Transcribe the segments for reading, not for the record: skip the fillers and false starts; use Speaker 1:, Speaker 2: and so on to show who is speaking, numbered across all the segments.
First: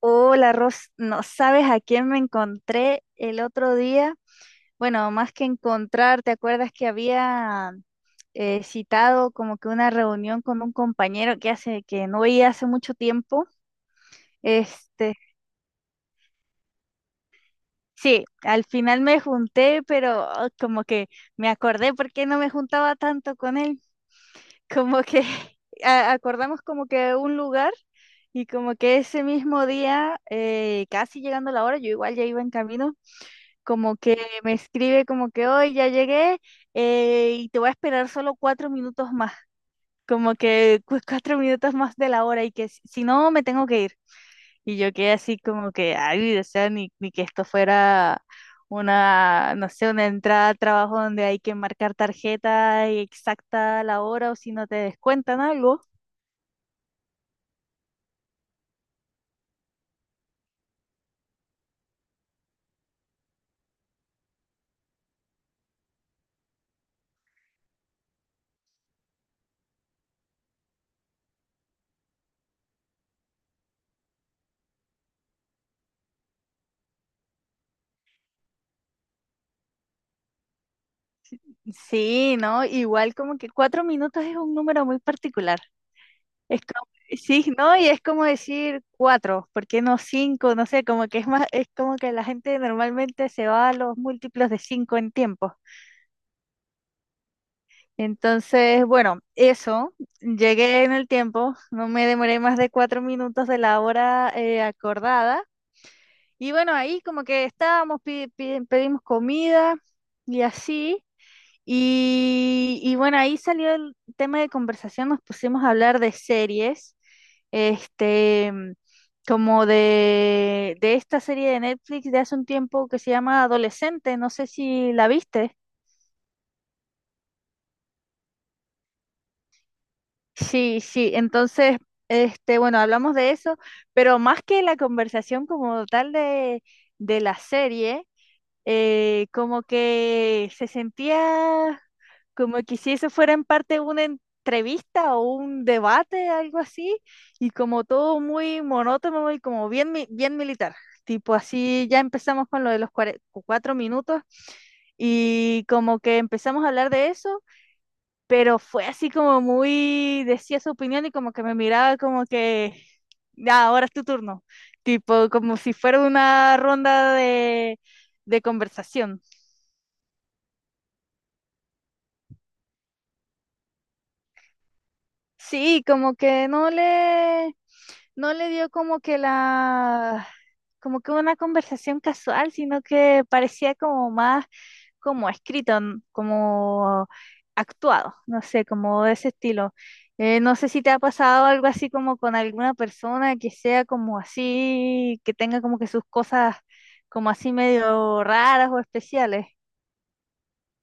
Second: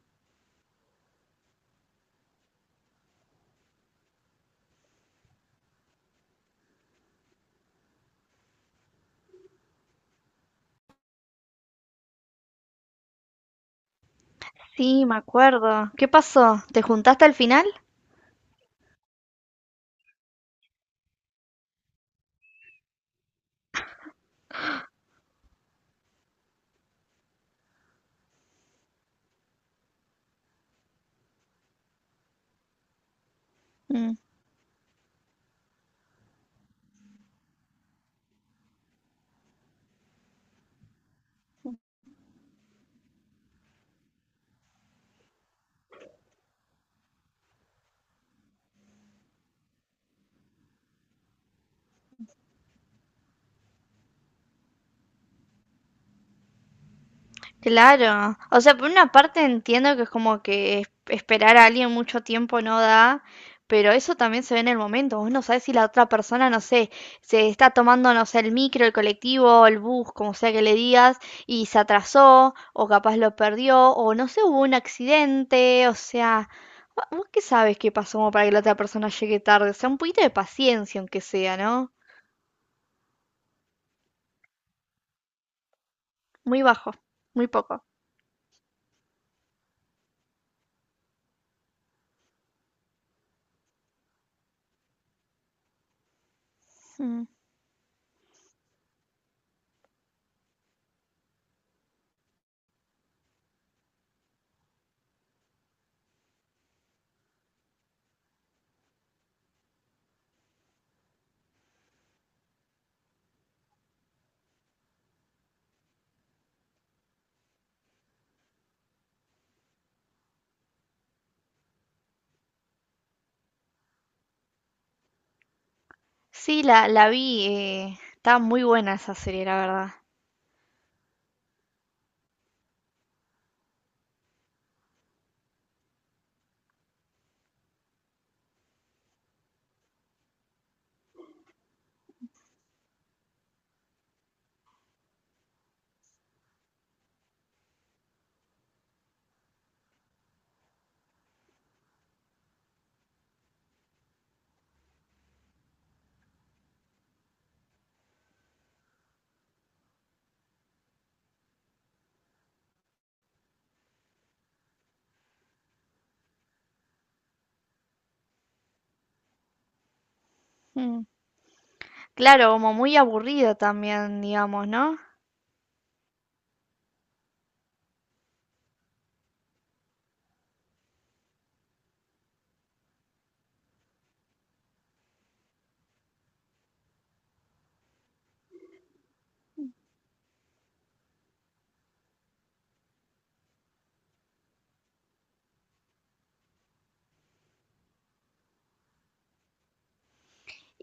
Speaker 1: Hola, Ros, no sabes a quién me encontré el otro día. Bueno, más que encontrar, ¿te acuerdas que había citado como que una reunión con un compañero que hace que no veía hace mucho tiempo?
Speaker 2: Sí,
Speaker 1: Este,
Speaker 2: me acuerdo. ¿Qué pasó? ¿Te juntaste al final?
Speaker 1: sí, al final me junté, pero como que me acordé por qué no me juntaba tanto con él. Como que acordamos como que un lugar y como que ese mismo día, casi llegando la hora, yo igual ya iba en camino como
Speaker 2: Mm,
Speaker 1: que me escribe como que hoy ya llegué, y te voy a esperar solo 4 minutos más, como que 4 minutos más de la hora y que si no me tengo que ir. Y yo quedé así como que, ay, o sea, ni que esto fuera una, no sé, una entrada a trabajo donde hay que marcar tarjeta y exacta la hora o si no te descuentan algo.
Speaker 2: claro. O sea, por una parte entiendo que es como que esperar a alguien mucho tiempo no da, pero eso también se ve en el momento. Vos no sabés si la otra persona, no sé, se está tomando, no sé, el micro, el colectivo, el bus, como sea que le digas, y se atrasó, o capaz lo perdió, o no sé, hubo un accidente, o sea... ¿Vos qué sabes qué pasó como para que la otra persona llegue tarde? O sea, un poquito de paciencia, aunque sea, ¿no?
Speaker 1: Sí, ¿no? Igual como que 4 minutos es un número muy particular. Es
Speaker 2: Muy
Speaker 1: como,
Speaker 2: bajo, muy
Speaker 1: sí, ¿no?
Speaker 2: poco.
Speaker 1: Y es como decir cuatro, ¿por qué no cinco? No sé, como que es más, es como que la gente normalmente se va a los múltiplos de cinco en tiempo.
Speaker 2: Mm.
Speaker 1: Entonces, bueno, eso, llegué en el tiempo, no me demoré más de 4 minutos de la hora acordada. Y bueno, ahí como que estábamos, pedimos comida y así. Y bueno, ahí salió el tema de conversación, nos pusimos a hablar de series, este, mm, como de esta serie de Netflix de hace un tiempo que se llama Adolescente, no sé si la viste.
Speaker 2: Sí, la vi. Está muy buena esa serie, la verdad.
Speaker 1: Sí, sí, entonces, bueno, hablamos de eso, pero más que la conversación como tal de la serie, como que se sentía como que si eso fuera en parte una entrevista o un debate, algo así, y como todo muy monótono y como bien, bien militar. Tipo así, ya empezamos con lo de los 4 minutos y como que empezamos a hablar de eso, pero fue así como muy, decía su opinión y como que me miraba como que, ya, ahora es tu turno, tipo como si fuera una ronda de conversación.
Speaker 2: Mm. Claro, como muy aburrido también, digamos, ¿no?
Speaker 1: Sí, como que no le dio como que como que una conversación casual, sino que parecía como más como escrito, como actuado, no sé, como de ese estilo. No sé si te ha pasado algo así como con alguna persona que sea como así, que tenga como que sus cosas como así medio raras o especiales.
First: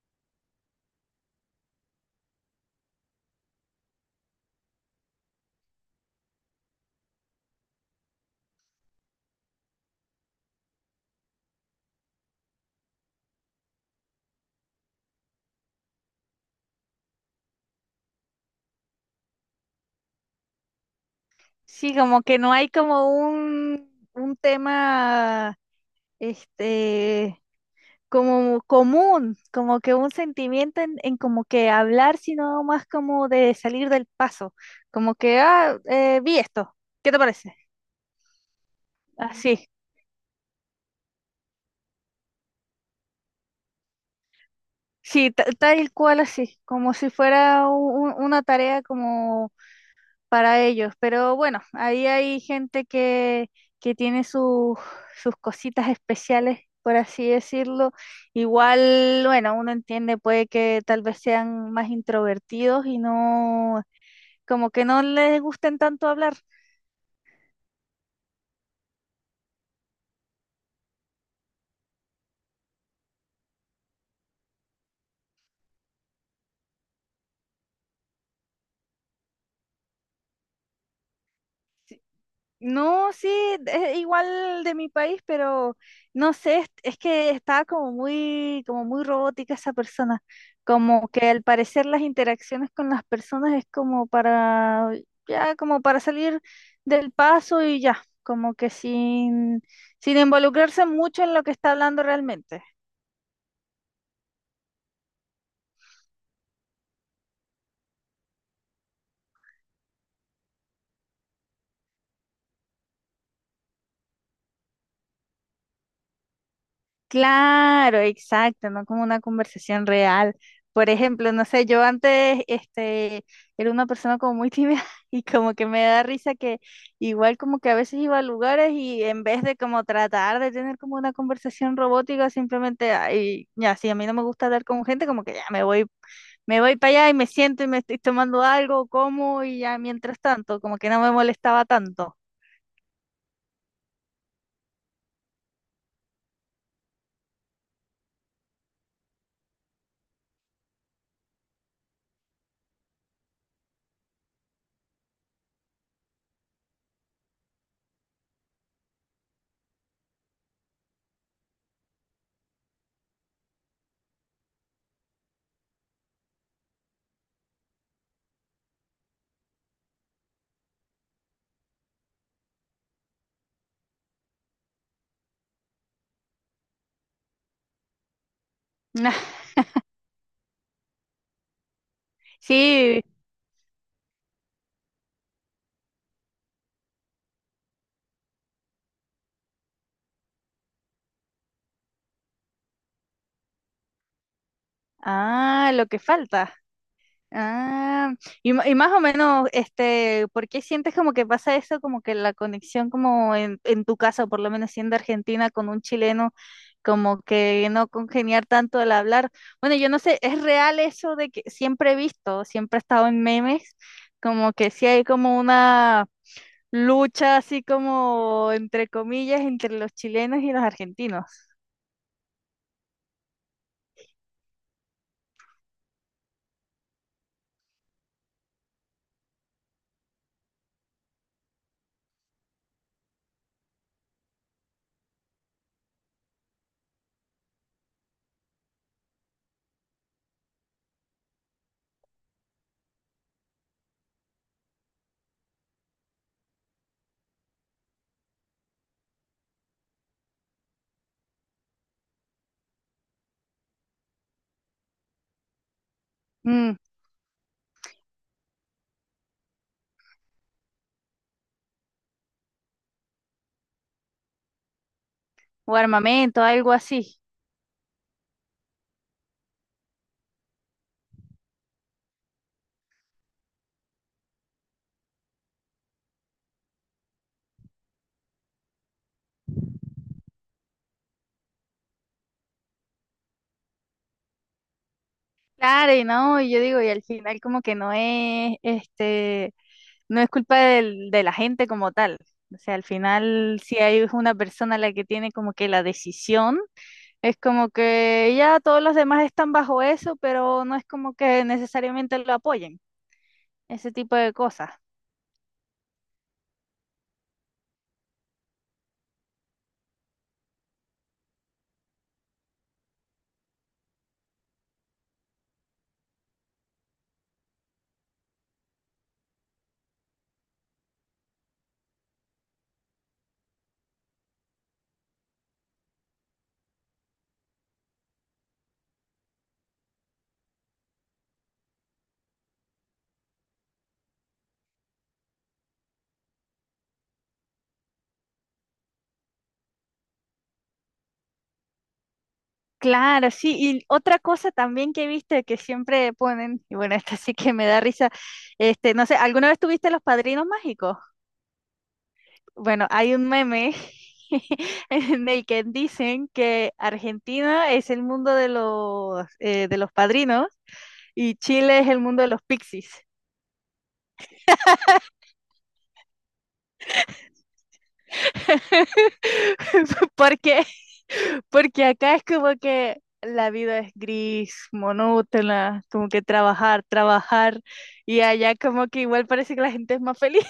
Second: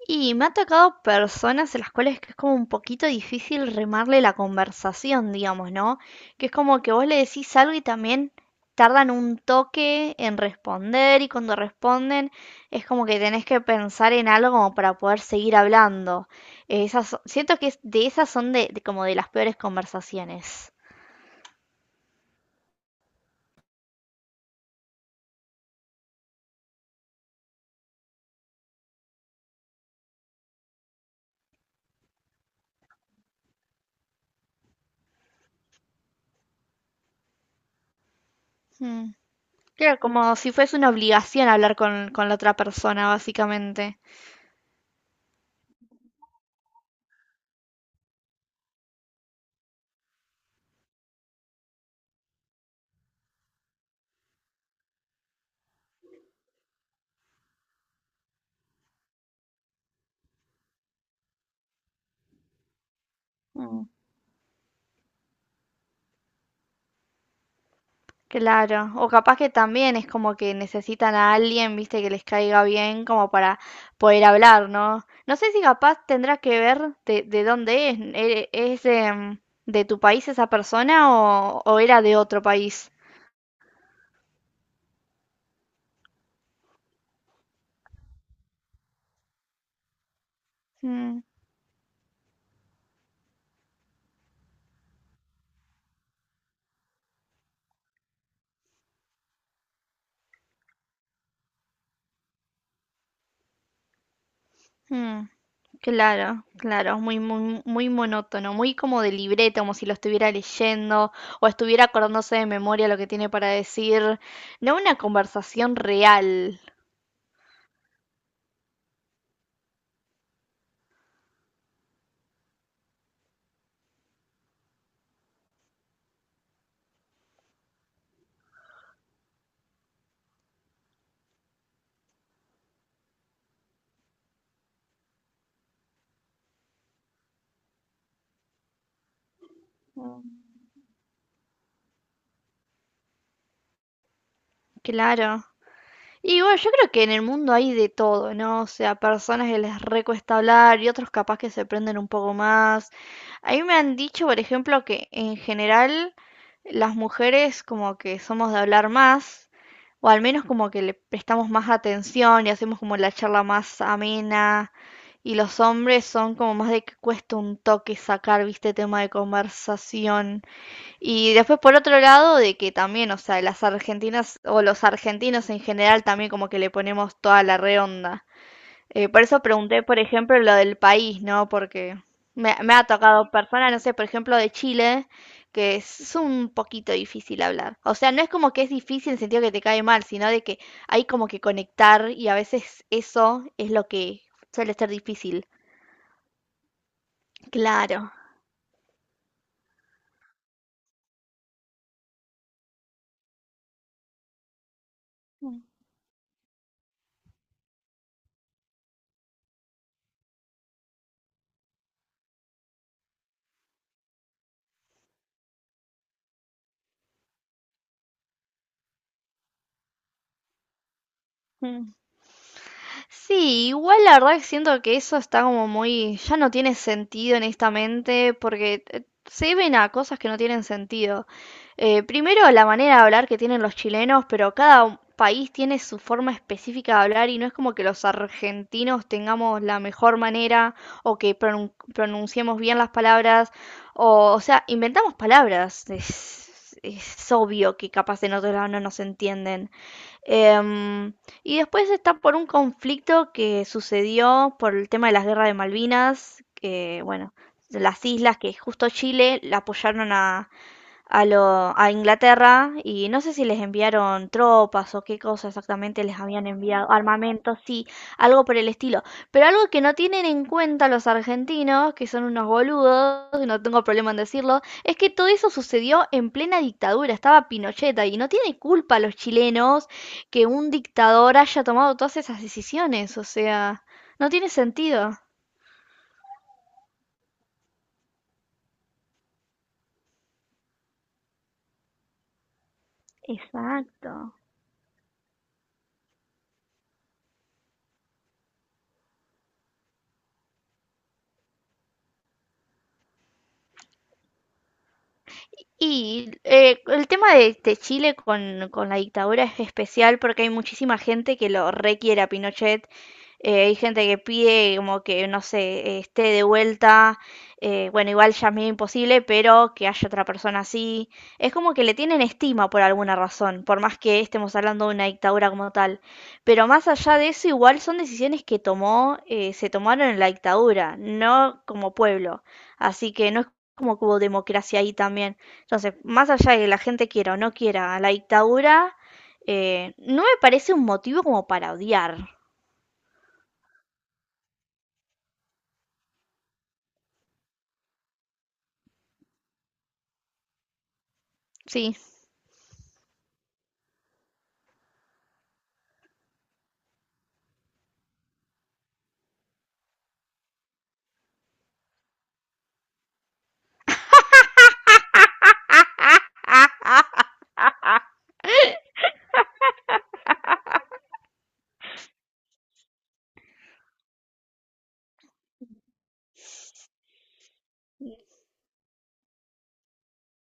Speaker 2: Y me ha tocado personas en las cuales que es como un poquito difícil remarle la conversación, digamos, ¿no? Que es como que vos le decís algo y también tardan un toque en responder y cuando responden es como que tenés que pensar en algo como para poder seguir hablando. Esas, siento que de esas son de como de las peores conversaciones.
Speaker 1: Sí, como que no hay como un tema, este como común, como que un sentimiento en como que hablar, sino más como de salir del paso, como que, vi esto, ¿qué te parece?
Speaker 2: Mm.
Speaker 1: Así,
Speaker 2: Claro, como si fuese una obligación hablar con la otra persona, básicamente.
Speaker 1: sí, tal cual así, como si fuera una tarea como para ellos, pero bueno, ahí hay gente que tiene sus cositas especiales, por así decirlo. Igual, bueno, uno entiende, puede que tal vez sean más introvertidos y no
Speaker 2: Mm.
Speaker 1: como que no les gusten tanto hablar.
Speaker 2: Claro, o capaz que también es como que necesitan a alguien, viste, que les caiga bien como para poder hablar, ¿no? No sé si capaz tendrá que ver de dónde es, ¿es de, mm, de tu país esa persona o era de otro país?
Speaker 1: No, sí, es igual de mi país, pero no sé, es que estaba como muy robótica esa persona, como
Speaker 2: Mm.
Speaker 1: que al parecer las interacciones con las personas es como para, ya, como para salir del paso y ya, como que sin involucrarse mucho en lo que está hablando realmente.
Speaker 2: Mm, claro, claro, muy, muy, muy monótono, muy como de libreta, como si lo estuviera leyendo o estuviera acordándose de memoria lo que tiene para decir, no una conversación real,
Speaker 1: Claro, exacto, no como una conversación real. Por ejemplo, no sé, yo antes era una persona como muy tímida y como que me da risa que igual como que a veces iba a lugares y en vez de como tratar de tener como una conversación robótica, simplemente, ay, ya, si a mí no me gusta hablar con gente, como que ya me voy para allá y me siento y me estoy tomando algo, como y ya mientras tanto, como que no me molestaba tanto.
Speaker 2: claro. Y bueno, yo creo que en el mundo hay de todo, ¿no? O sea, personas que les recuesta hablar y otros capaz que se prenden un poco más. A mí me han dicho, por ejemplo, que en general las mujeres como que somos de hablar más, o al menos como que le prestamos más atención y hacemos como la charla más amena, y los hombres son como más de que cuesta un toque sacar, viste, tema de conversación. Y después por otro lado de que también, o sea, las argentinas o los argentinos en general también como que le ponemos toda la redonda. Por eso pregunté, por ejemplo, lo del país, ¿no? Porque me ha
Speaker 1: Sí,
Speaker 2: tocado personas, no sé, por ejemplo, de Chile, que es un poquito difícil hablar. O sea, no es como que es difícil en el sentido que te cae mal, sino de que hay como que conectar y a veces eso es lo que suele ser difícil.
Speaker 1: ah, lo que falta.
Speaker 2: Claro.
Speaker 1: Ah, y, y más o menos, ¿por qué sientes como que pasa eso? Como que la conexión como en tu caso, por lo menos siendo argentina con un chileno, como que no congeniar tanto al hablar. Bueno, yo no sé, ¿es real eso de que siempre he visto, siempre he estado en memes, como que sí hay como una lucha así como entre comillas entre los chilenos y los argentinos?
Speaker 2: Mm. Sí, igual la verdad que siento que eso está como muy, ya no tiene sentido honestamente, porque se ven a cosas que no tienen sentido. Primero, la manera de hablar que tienen los chilenos, pero país tiene su forma específica de hablar y no es como que los argentinos tengamos la mejor manera o que pronunciemos bien las palabras, o sea, inventamos palabras. Es obvio que capaz en otro lado no nos entienden. Em, y después está por un conflicto que sucedió por el tema de las guerras de Malvinas,
Speaker 1: Mm,
Speaker 2: que bueno, de las islas que justo Chile la apoyaron a Inglaterra y no sé si les enviaron tropas o qué cosa
Speaker 1: o
Speaker 2: exactamente les
Speaker 1: armamento,
Speaker 2: habían
Speaker 1: algo
Speaker 2: enviado,
Speaker 1: así.
Speaker 2: armamento, sí, algo por el estilo. Pero algo que no tienen en cuenta los argentinos, que son unos boludos, y no tengo problema en decirlo, es que todo eso sucedió en plena dictadura, estaba Pinochet ahí, y no tiene culpa los chilenos que un dictador haya tomado todas esas decisiones, o sea, no tiene sentido.
Speaker 1: Claro, y no, y yo digo, y al final como que no es, no es culpa de la gente como tal. O sea, al final si hay
Speaker 2: Exacto.
Speaker 1: una persona la que tiene como que la decisión, es como que ya todos los demás están bajo eso, pero no es como que necesariamente lo apoyen, ese tipo de cosas.
Speaker 2: Y el tema de Chile con la dictadura es especial porque hay muchísima gente que lo requiere a Pinochet. Hay gente que pide como que, no sé, esté de vuelta. Bueno, igual ya es medio imposible, pero que haya otra persona así. Es como que le tienen estima por alguna razón, por más que estemos hablando de una dictadura como tal. Pero más allá de eso, igual son decisiones que tomó, se tomaron en la dictadura, no como pueblo. Así que no es como que hubo democracia ahí también. Entonces, más allá de que la gente quiera o no quiera a la dictadura, no me parece un motivo como para odiar.
Speaker 1: Claro, sí, y otra cosa también que viste que siempre ponen, y bueno, esta sí que me da risa, no sé, ¿alguna vez tuviste los padrinos mágicos?
Speaker 2: Sí.
Speaker 1: Bueno, hay un meme en el que dicen que Argentina es el mundo de los padrinos y Chile es el mundo de los pixies. Porque, porque acá es como que la vida es gris, monótona, como que trabajar, trabajar, y allá como que igual parece que la gente es más feliz.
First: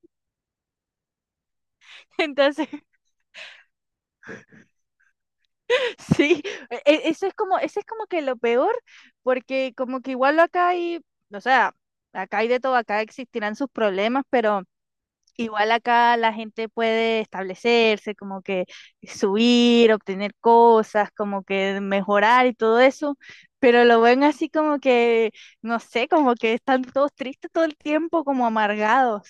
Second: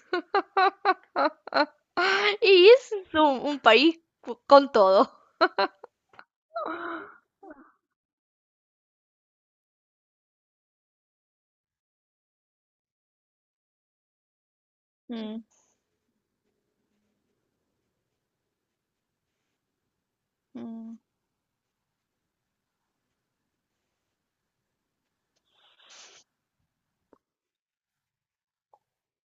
Speaker 1: Entonces,
Speaker 2: Y es un país con todo.
Speaker 1: sí, eso es como que lo peor, porque como que igual acá hay, o sea, acá hay de todo, acá existirán sus problemas, pero
Speaker 2: Mm,
Speaker 1: igual acá la gente puede establecerse, como que subir, obtener
Speaker 2: mm.
Speaker 1: cosas, como que mejorar y todo eso, pero lo ven así como que, no sé, como que están todos tristes todo el tiempo, como amargados.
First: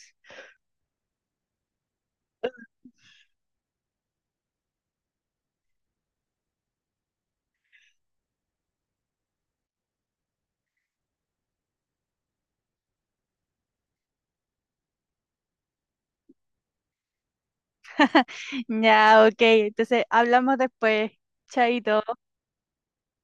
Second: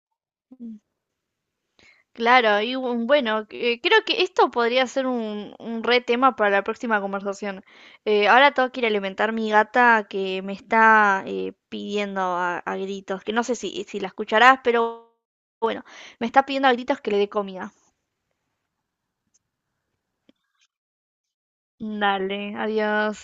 Speaker 2: Claro, y bueno, creo que esto podría ser un re tema para la próxima conversación. Ahora tengo que ir a alimentar mi gata que me está pidiendo a gritos, que no sé si la escucharás, pero me está pidiendo a gritos que le dé comida.
Speaker 1: Ya, ok, entonces hablamos después, chaito.
Speaker 2: Dale, adiós.